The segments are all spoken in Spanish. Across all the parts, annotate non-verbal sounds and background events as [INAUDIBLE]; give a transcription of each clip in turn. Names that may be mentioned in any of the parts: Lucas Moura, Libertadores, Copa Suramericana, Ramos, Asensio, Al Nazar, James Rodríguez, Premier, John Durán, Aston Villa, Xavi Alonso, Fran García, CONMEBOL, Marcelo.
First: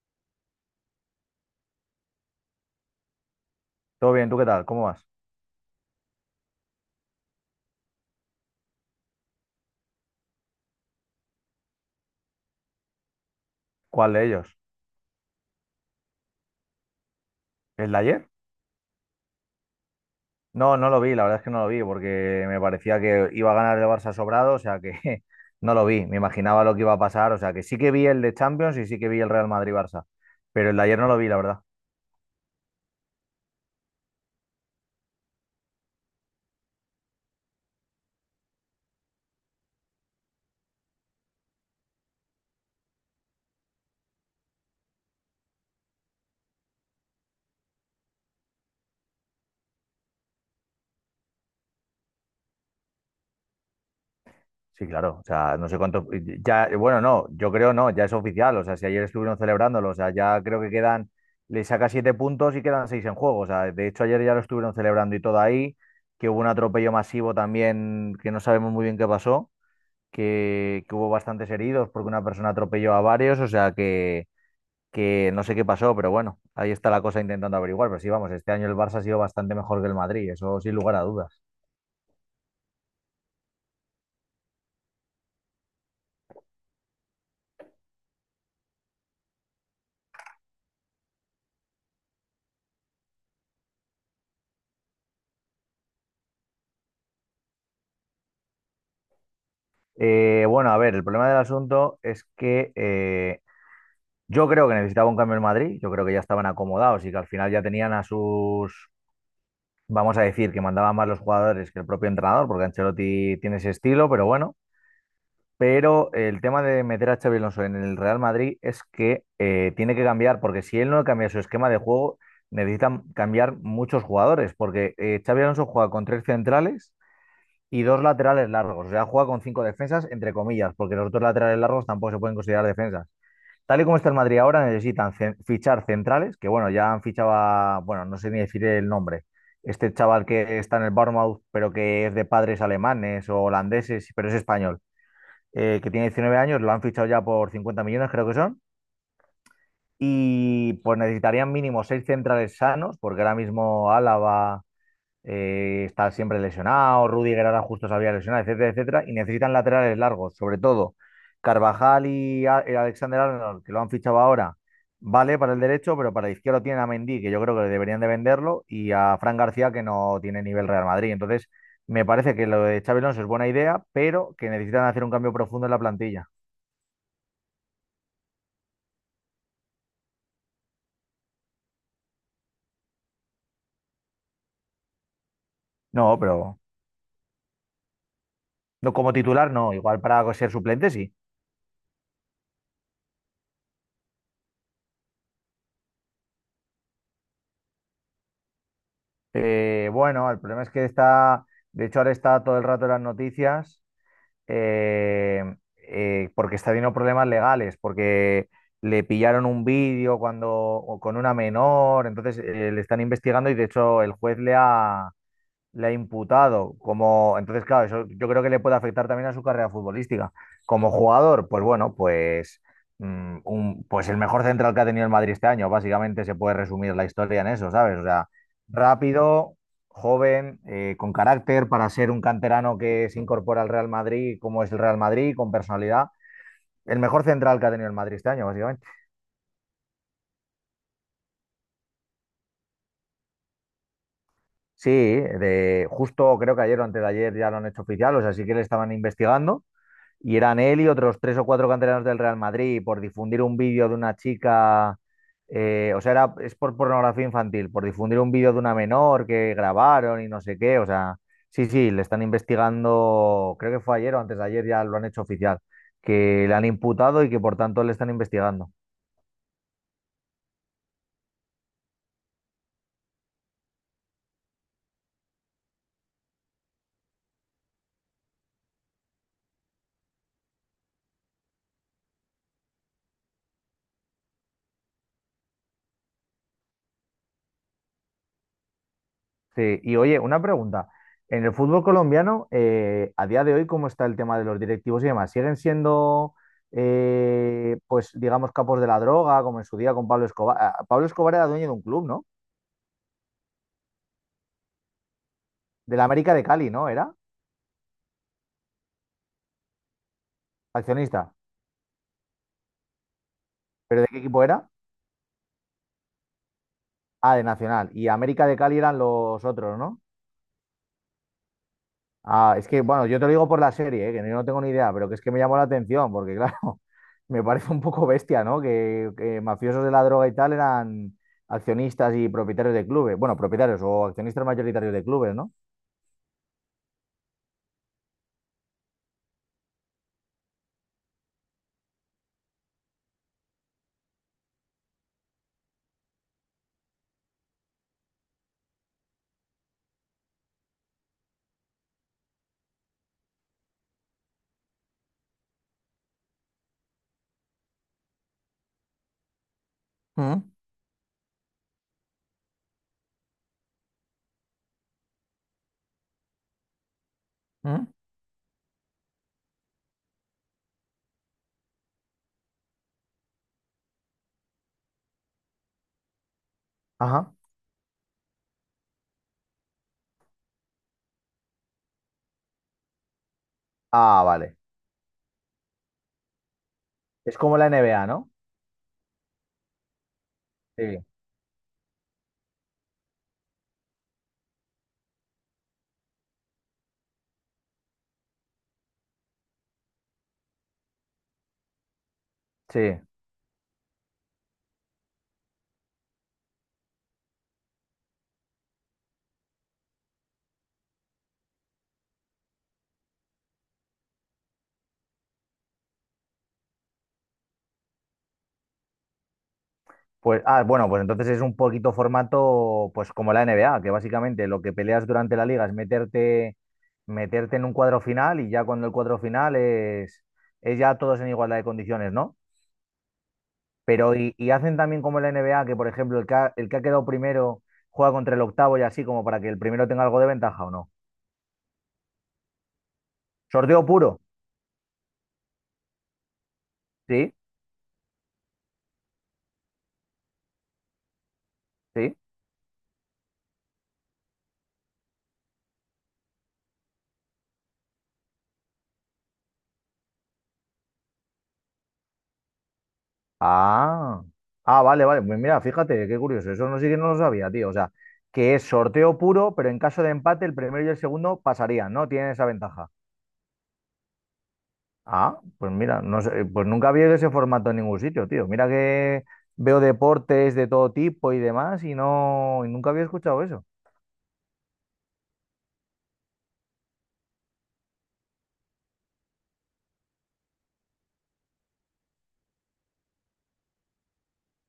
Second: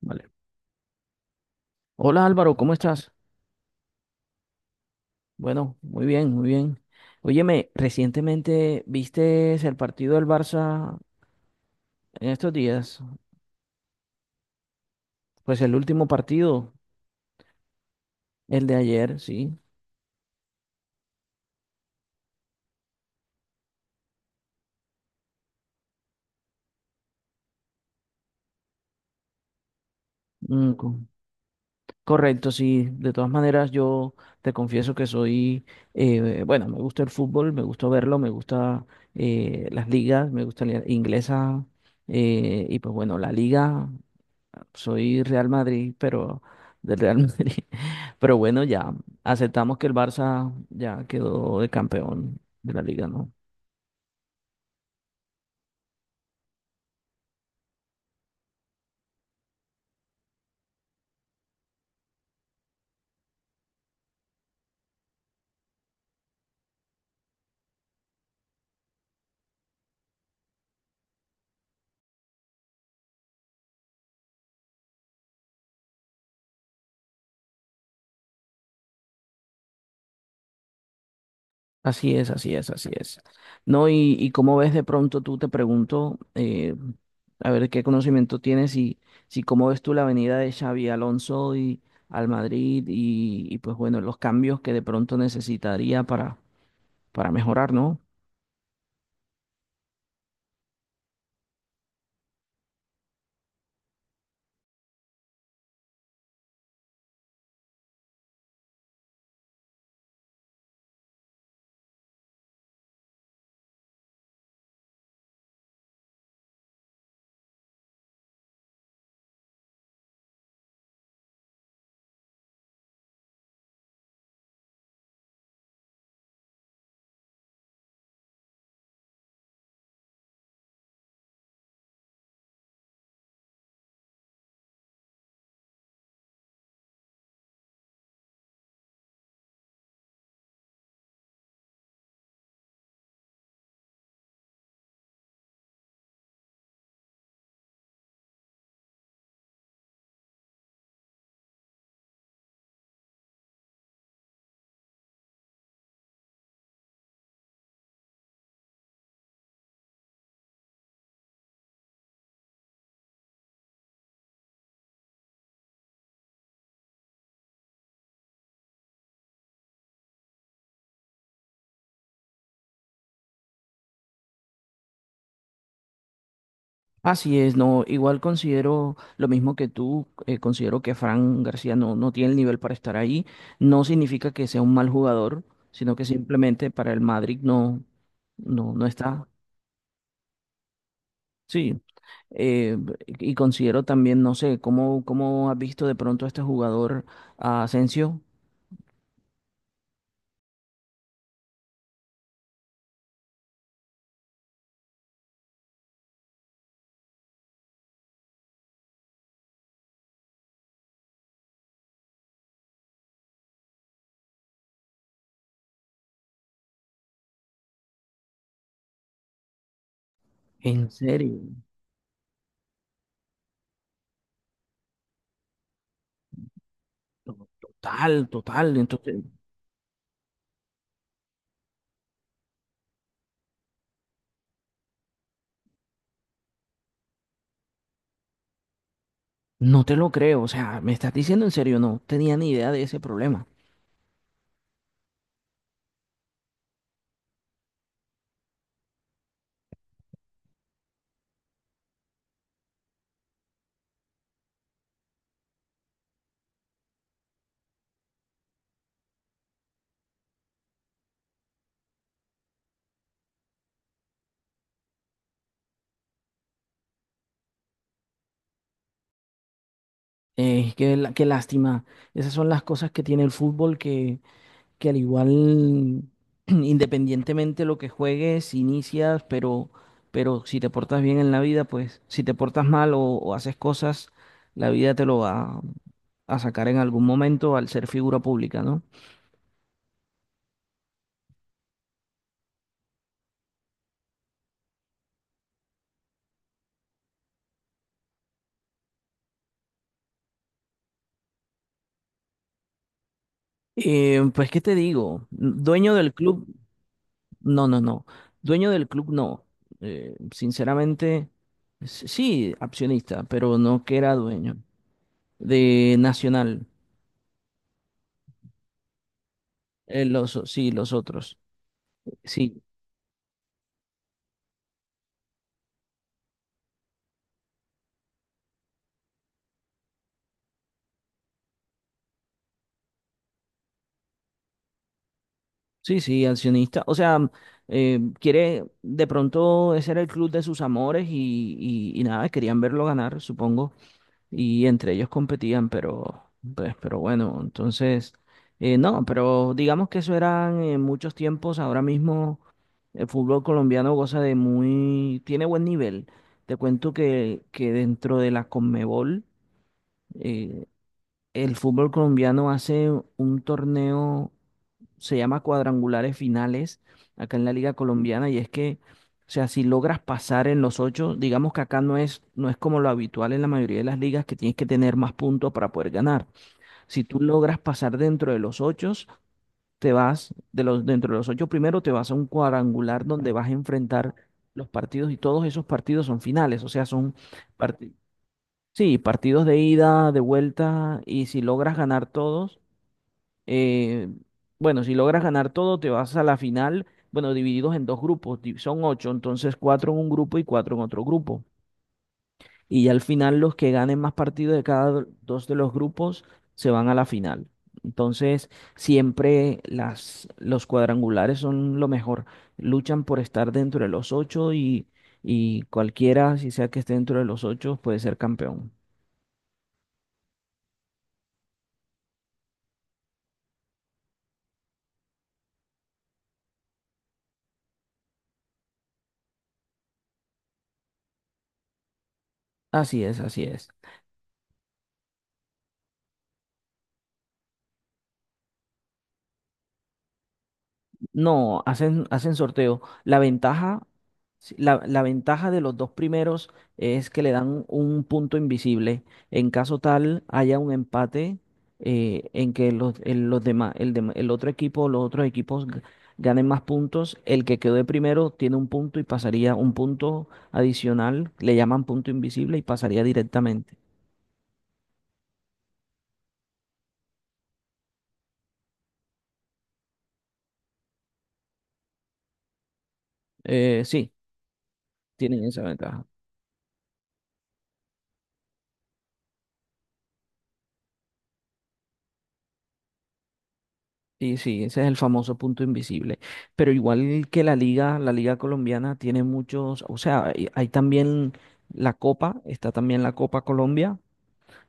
Vale. Hola Álvaro, ¿cómo estás? Todo bien, ¿tú qué tal? ¿Cómo vas? Bueno, muy bien, muy bien. Óyeme, recientemente viste el partido del Barça en estos días, ¿Cuál de ellos? pues el último partido, ¿El de ayer? el de ayer, sí. No, no lo vi, la verdad es que no lo vi porque me parecía que iba a ganar el Barça sobrado, o sea que [LAUGHS] no lo vi, me imaginaba lo que iba a pasar, o sea que sí que vi el de Champions y sí que vi el Real Madrid-Barça, pero Mm, el de ayer co- no lo vi, la verdad. Correcto, sí. De todas maneras, yo te confieso que soy, bueno, me gusta el fútbol, me gusta verlo, me gusta las ligas, me gusta la inglesa y pues bueno, la liga. Soy Real Madrid, pero del Real Madrid. [LAUGHS] Pero bueno, ya aceptamos que el Barça ya quedó de campeón de la liga, ¿no? Sí, claro, o sea, no sé cuánto, ya, bueno, no, yo creo no, ya es oficial, o sea, si ayer estuvieron celebrándolo, o sea, ya creo que quedan, le saca 7 puntos y quedan 6 en juego, o sea, de hecho ayer ya lo estuvieron celebrando y todo ahí, que hubo un atropello masivo también que no sabemos muy bien qué pasó que hubo bastantes heridos porque una persona atropelló a varios, o sea que no sé qué pasó, pero bueno, ahí está la cosa intentando averiguar. Pero sí, vamos, este año el Barça ha sido bastante mejor que el Madrid, eso sin lugar a dudas. Así es, así es, así es. No, y cómo ves de pronto, tú te pregunto, a ver qué conocimiento tienes y si cómo ves tú la venida de Xavi Alonso y al Madrid y pues bueno, los cambios que de pronto necesitaría para mejorar, ¿no? Bueno, a ver, el problema del asunto es que yo creo que necesitaba un cambio en Madrid, yo creo que ya estaban acomodados y que al final ya tenían a sus, vamos a decir, que mandaban más los jugadores que el propio entrenador, porque Ancelotti tiene ese estilo, pero bueno. Pero el tema de meter a Xabi Alonso en el Real Madrid es que tiene que cambiar, porque si él no cambia su esquema de juego, necesitan cambiar muchos jugadores, porque Xabi Alonso juega con tres centrales y dos laterales largos, o sea, juega con cinco defensas, entre comillas, porque los dos laterales largos tampoco se pueden considerar defensas. Tal y como está el Madrid ahora, necesitan fichar centrales, que bueno, ya han fichado a, bueno, no sé ni decir el nombre, este chaval que está en el Bournemouth, pero que es de padres alemanes o holandeses, pero es español, que tiene 19 años, lo han fichado ya por 50 millones, creo que son. Y pues necesitarían mínimo seis centrales sanos, porque ahora mismo Álava está siempre lesionado, Rudiger ahora justo se había lesionado, etcétera, etcétera. Y necesitan laterales largos, sobre todo Carvajal y Alexander Arnold, que lo han fichado ahora, vale para el derecho, pero para el izquierdo tienen a Mendy, que yo creo que deberían de venderlo, y a Fran García, que no tiene nivel Real Madrid. Entonces, me parece que lo de Xabi Alonso es buena idea, pero que necesitan hacer un cambio profundo en la plantilla. Así es, no, igual considero lo mismo que tú, considero que Fran García no tiene el nivel para estar ahí. No significa que sea un mal jugador, sino que No, pero simplemente para el Madrid no no como está. titular, no. Igual para ser suplente, sí. Sí, eh, y considero también, no sé, cómo has visto de pronto a este jugador, a Asensio? Bueno, el problema es que está, de hecho, ahora está todo el rato en las noticias eh, porque está teniendo problemas legales, porque le pillaron un vídeo cuando o con una menor, entonces le están investigando y de hecho el juez le ha imputado como, entonces, claro, eso yo creo que le puede afectar también a su carrera futbolística. En Como serio, jugador, pues bueno, pues, pues el mejor central que ha tenido el Madrid este año, básicamente se puede resumir la historia en eso, ¿sabes? O total, sea, total, entonces rápido, joven, con carácter para ser un canterano que se incorpora al Real Madrid, como es el Real Madrid, con personalidad. El mejor central que ha tenido el Madrid este año, básicamente. no te lo creo, o sea, me estás diciendo en serio, no tenía ni idea de ese problema. Sí, de justo creo que ayer o antes de ayer ya lo han hecho oficial, o sea, sí que le estaban investigando. Y eran él y otros tres o cuatro canteranos del Real Madrid por difundir un vídeo de una chica, o sea, era, es por pornografía infantil, por difundir un vídeo de una menor que grabaron y no sé qué, o sea, sí, sí, le están investigando, creo que fue ayer o antes de ayer ya lo han hecho oficial, que le han imputado y que por tanto le están investigando. Qué lástima. Esas son las cosas que tiene el fútbol que al igual, [CLEARS THROAT] independientemente lo que juegues, inicias, pero si te portas bien en la vida, pues si te portas mal o haces cosas, la vida te lo va a sacar en algún momento al ser figura pública, ¿no? Sí, y oye, una pregunta. En el fútbol colombiano, a día de hoy, ¿cómo está el tema de los directivos y demás? ¿Siguen siendo, pues, digamos, capos de la droga, como en su día con Pablo Escobar? Ah, Pablo Escobar era dueño de un club, ¿no? Pues, ¿qué te digo? Dueño Del del América de club, Cali, ¿no? Era no, no, no. Dueño del club, no. Sinceramente, accionista. Sí, accionista, pero no que ¿Pero de era qué equipo dueño. era? De Nacional. Ah, de Nacional. Y América de Cali eran los otros, ¿no? Los, sí, los otros. Ah, Sí, es que, bueno, yo te lo digo por la serie, ¿eh? Que yo no tengo ni idea, pero que es que me llamó la atención, porque claro, [LAUGHS] me parece un poco bestia, ¿no? Que mafiosos de la droga y tal eran accionistas y propietarios de clubes. Bueno, propietarios o accionistas mayoritarios de clubes, ¿no? sí, sí, accionista. O sea, quiere, de pronto ese era el club de sus amores y nada, querían verlo ganar, supongo. Y entre ellos competían, pero, pues, pero bueno, entonces, no, pero digamos que eso eran en muchos tiempos. Ahora mismo el fútbol colombiano goza de muy, tiene buen nivel. Te cuento que dentro de la Conmebol, Mm, eh, el fútbol colombiano hace un torneo, se llama cuadrangulares finales, acá en la Liga mm. Colombiana, y es que, o sea, si logras pasar en los ocho, digamos que acá no es, no es como lo habitual en la mayoría de las ligas, que tienes que tener más puntos para poder ganar. Si tú Ajá. logras pasar dentro de los ocho, te vas, de los, dentro de los ocho primero, te vas a un cuadrangular donde vas a enfrentar Ah, vale. los partidos y todos esos partidos son finales, o sea, son Es como la partidos. NBA, ¿no? Sí, partidos de ida, de vuelta, Sí. y si logras ganar todos, eh, bueno, si logras ganar todo, te vas a la final, bueno, divididos en dos grupos, son ocho, entonces cuatro en un grupo y cuatro en otro grupo. Y ya al Sí. final los que ganen más partidos de cada dos de los grupos se van a la final. Entonces, siempre los cuadrangulares son lo mejor. Luchan por estar dentro de los ocho y cualquiera, si sea que esté dentro de los ocho, puede ser campeón. Pues, ah, bueno, pues entonces es un poquito formato, pues como la NBA, que básicamente lo que peleas durante la liga es meterte, meterte en un cuadro final y ya cuando el cuadro final es ya todos en igualdad de condiciones, ¿no? Así es, así es. Pero y hacen también como la NBA, que por ejemplo el que ha quedado primero juega contra el octavo y así como para que el primero tenga algo de ventaja o no. No, hacen, hacen sorteo. La Sorteo ventaja, puro, sí, la ventaja de los dos primeros es que le sí, dan un punto invisible. En caso tal haya un empate sí. En que los demás, el otro equipo, los otros equipos ganen más puntos, el que quedó de primero tiene un punto y pasaría un punto adicional, le llaman punto invisible y pasaría directamente. Ah, ah, vale, vale. Pues mira, fíjate, qué curioso. Eso no sí que no lo sabía, tío. O sea, que es sorteo puro, pero en caso de empate, el primero y el segundo pasarían, ¿no? Tienen esa ventaja. Sí, Ah, tienen esa pues mira, ventaja. no sé, pues nunca había ese formato en ningún sitio, tío. Mira que veo deportes de todo tipo y demás, y no, y nunca había escuchado eso. Sí, sí, ese es el famoso punto invisible. Pero igual que la liga colombiana tiene muchos, o sea, hay también la Copa, está también la Copa Colombia,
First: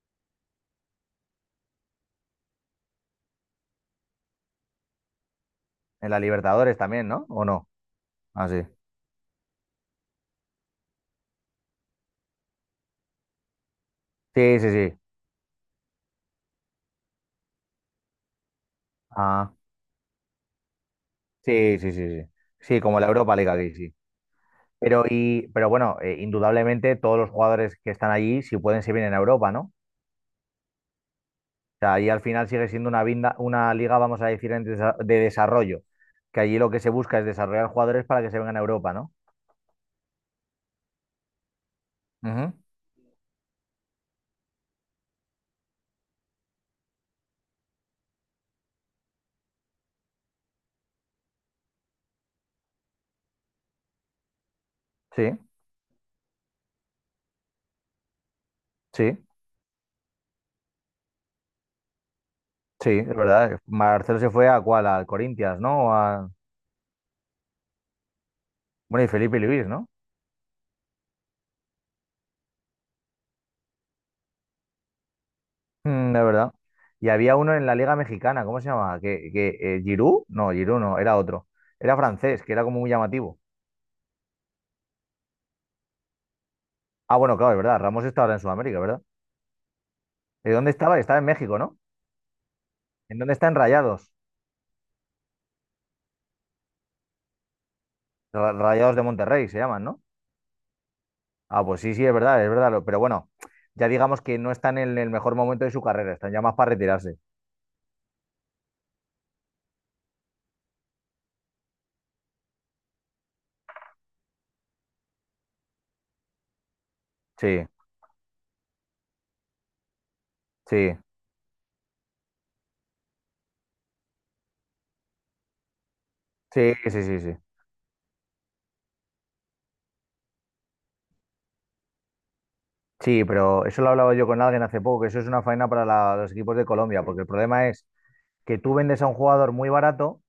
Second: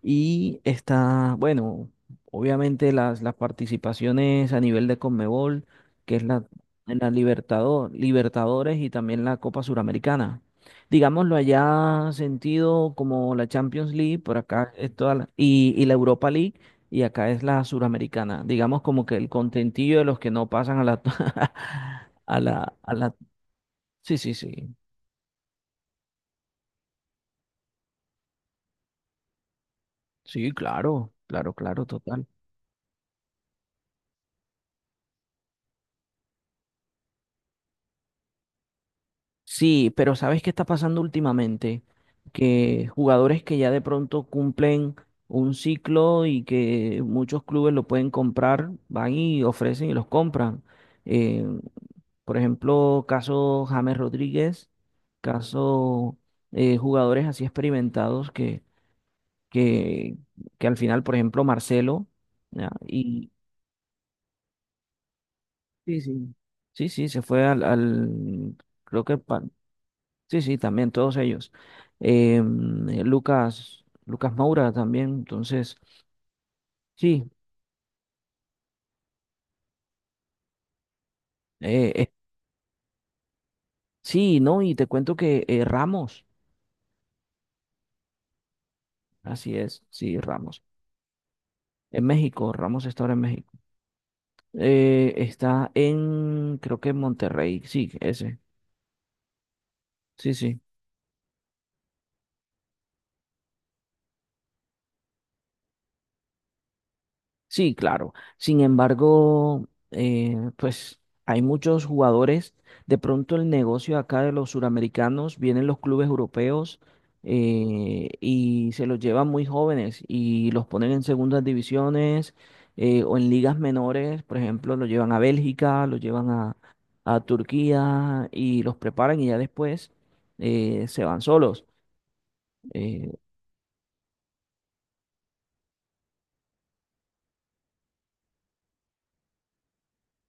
y está, bueno, obviamente las participaciones a nivel de CONMEBOL, En que la es la, Libertadores en también, la ¿no? ¿O no? Ah, sí. Libertadores y también la Copa Suramericana. Digámoslo allá sentido como la Champions League, por Sí, sí, acá es sí. Y la Europa League, y acá es la Suramericana. Digamos como que el Ah, contentillo de los que no pasan a la, sí, sí, [LAUGHS] sí, sí. Sí, a como la la, Europa League aquí, sí. sí, sí, sí, Pero, y, pero bueno, indudablemente todos los jugadores que están allí, si pueden, se vienen a Europa, ¿no? O sí, claro, claro, claro, sea, ahí al total. final sigue siendo una, una liga, vamos a decir, en de desarrollo, que allí lo que se busca es desarrollar jugadores para que se vengan a Europa, ¿no? Sí, pero ¿sabes qué está pasando últimamente? Ujú. Que jugadores que ya de pronto cumplen un ciclo y que muchos clubes lo pueden comprar, van y ofrecen y los compran. Eh, por ejemplo, caso James Rodríguez, Sí, caso jugadores así experimentados sí, que, que al final, por ejemplo, Marcelo, ¿ya? sí, es Y verdad. Marcelo se fue a cuál, al Corinthians, ¿no? sí, A- sí. Sí, sí, se fue creo Bueno, y que Felipe Luis, ¿no? sí, sí, también todos ellos. Lucas Moura también, entonces, Mm, es verdad. Y sí, había uno en la Liga Mexicana, ¿cómo se llamaba? Que, Giroud? No, Giroud no, era otro. eh, Era eh, francés, que era como muy llamativo. sí, no, y te cuento que Ramos, Ah, bueno, claro, es verdad. Ramos está ahora en Sudamérica, ¿verdad? así es, sí, ¿De Ramos, dónde estaba? Estaba en México, ¿no? en México, Ramos está ahora ¿En en dónde están México. Rayados? Está en, creo que en Monterrey, sí, ese, Rayados de Monterrey se llaman, ¿no? sí, sí. Ah, pues sí, sí, es verdad, es verdad. Pero bueno, ya digamos que no están en el mejor momento de su carrera, están ya más para retirarse. Sí, claro. Sin embargo, pues hay muchos jugadores. De pronto el negocio acá de los suramericanos, vienen los clubes europeos Sí, y se los llevan muy jóvenes y los ponen sí, en segundas divisiones o en ligas menores. Por ejemplo, los llevan a Bélgica, sí, sí, a sí, sí. Turquía y los preparan y ya después se van solos. Eh, Sí, pero eso lo hablaba yo con alguien hace poco, que eso es una faena para los equipos de Colombia, porque el problema es que tú vendes a un jugador muy barato,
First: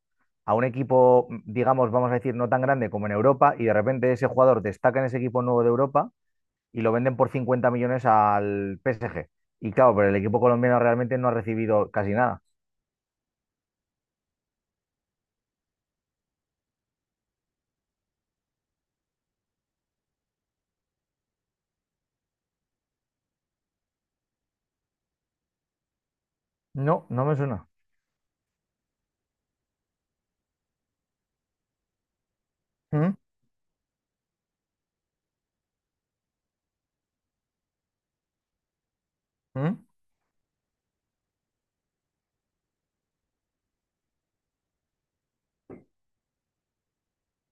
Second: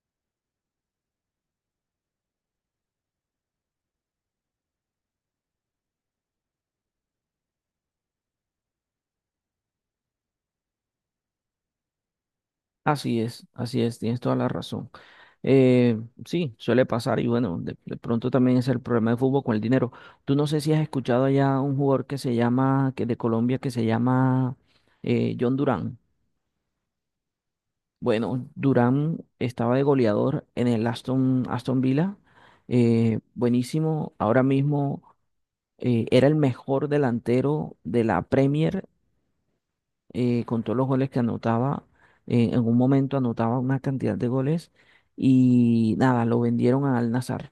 a un equipo, digamos, vamos a decir, no tan grande como en Europa, y de repente ese jugador destaca en ese equipo nuevo de Europa y lo venden por 50 millones al PSG. Y claro, pero el equipo colombiano realmente no ha recibido casi nada. Así es, tienes toda la razón. Sí, suele pasar y bueno, de pronto también es el problema del fútbol con el dinero. Tú no sé si has escuchado allá un jugador que se llama, que de Colombia, que se llama John Durán. No, no me suena. Bueno, Durán estaba de goleador en el Aston Villa, ¿Mm? Buenísimo. Ahora mismo era el mejor delantero de la Premier ¿Mm? Con todos los goles que anotaba. En un momento anotaba una cantidad de goles y nada, lo vendieron a Al Nazar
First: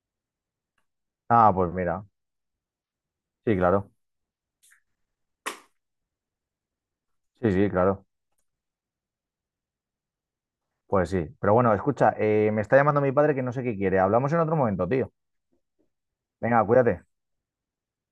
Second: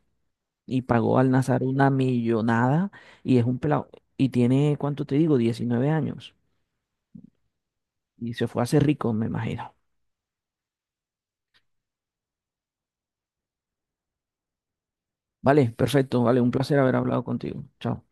y pagó Al Ah, Nazar pues una mira, millonada y es sí, un pelado. claro. Y tiene, ¿cuánto te digo? 19 años. Sí, sí, claro. Y se fue a hacer rico, me imagino. Pues sí. Pero bueno, escucha, me está llamando mi padre que no sé qué quiere. Hablamos en otro momento, tío. Vale, perfecto, vale, un Venga, placer haber cuídate. hablado contigo. Chao.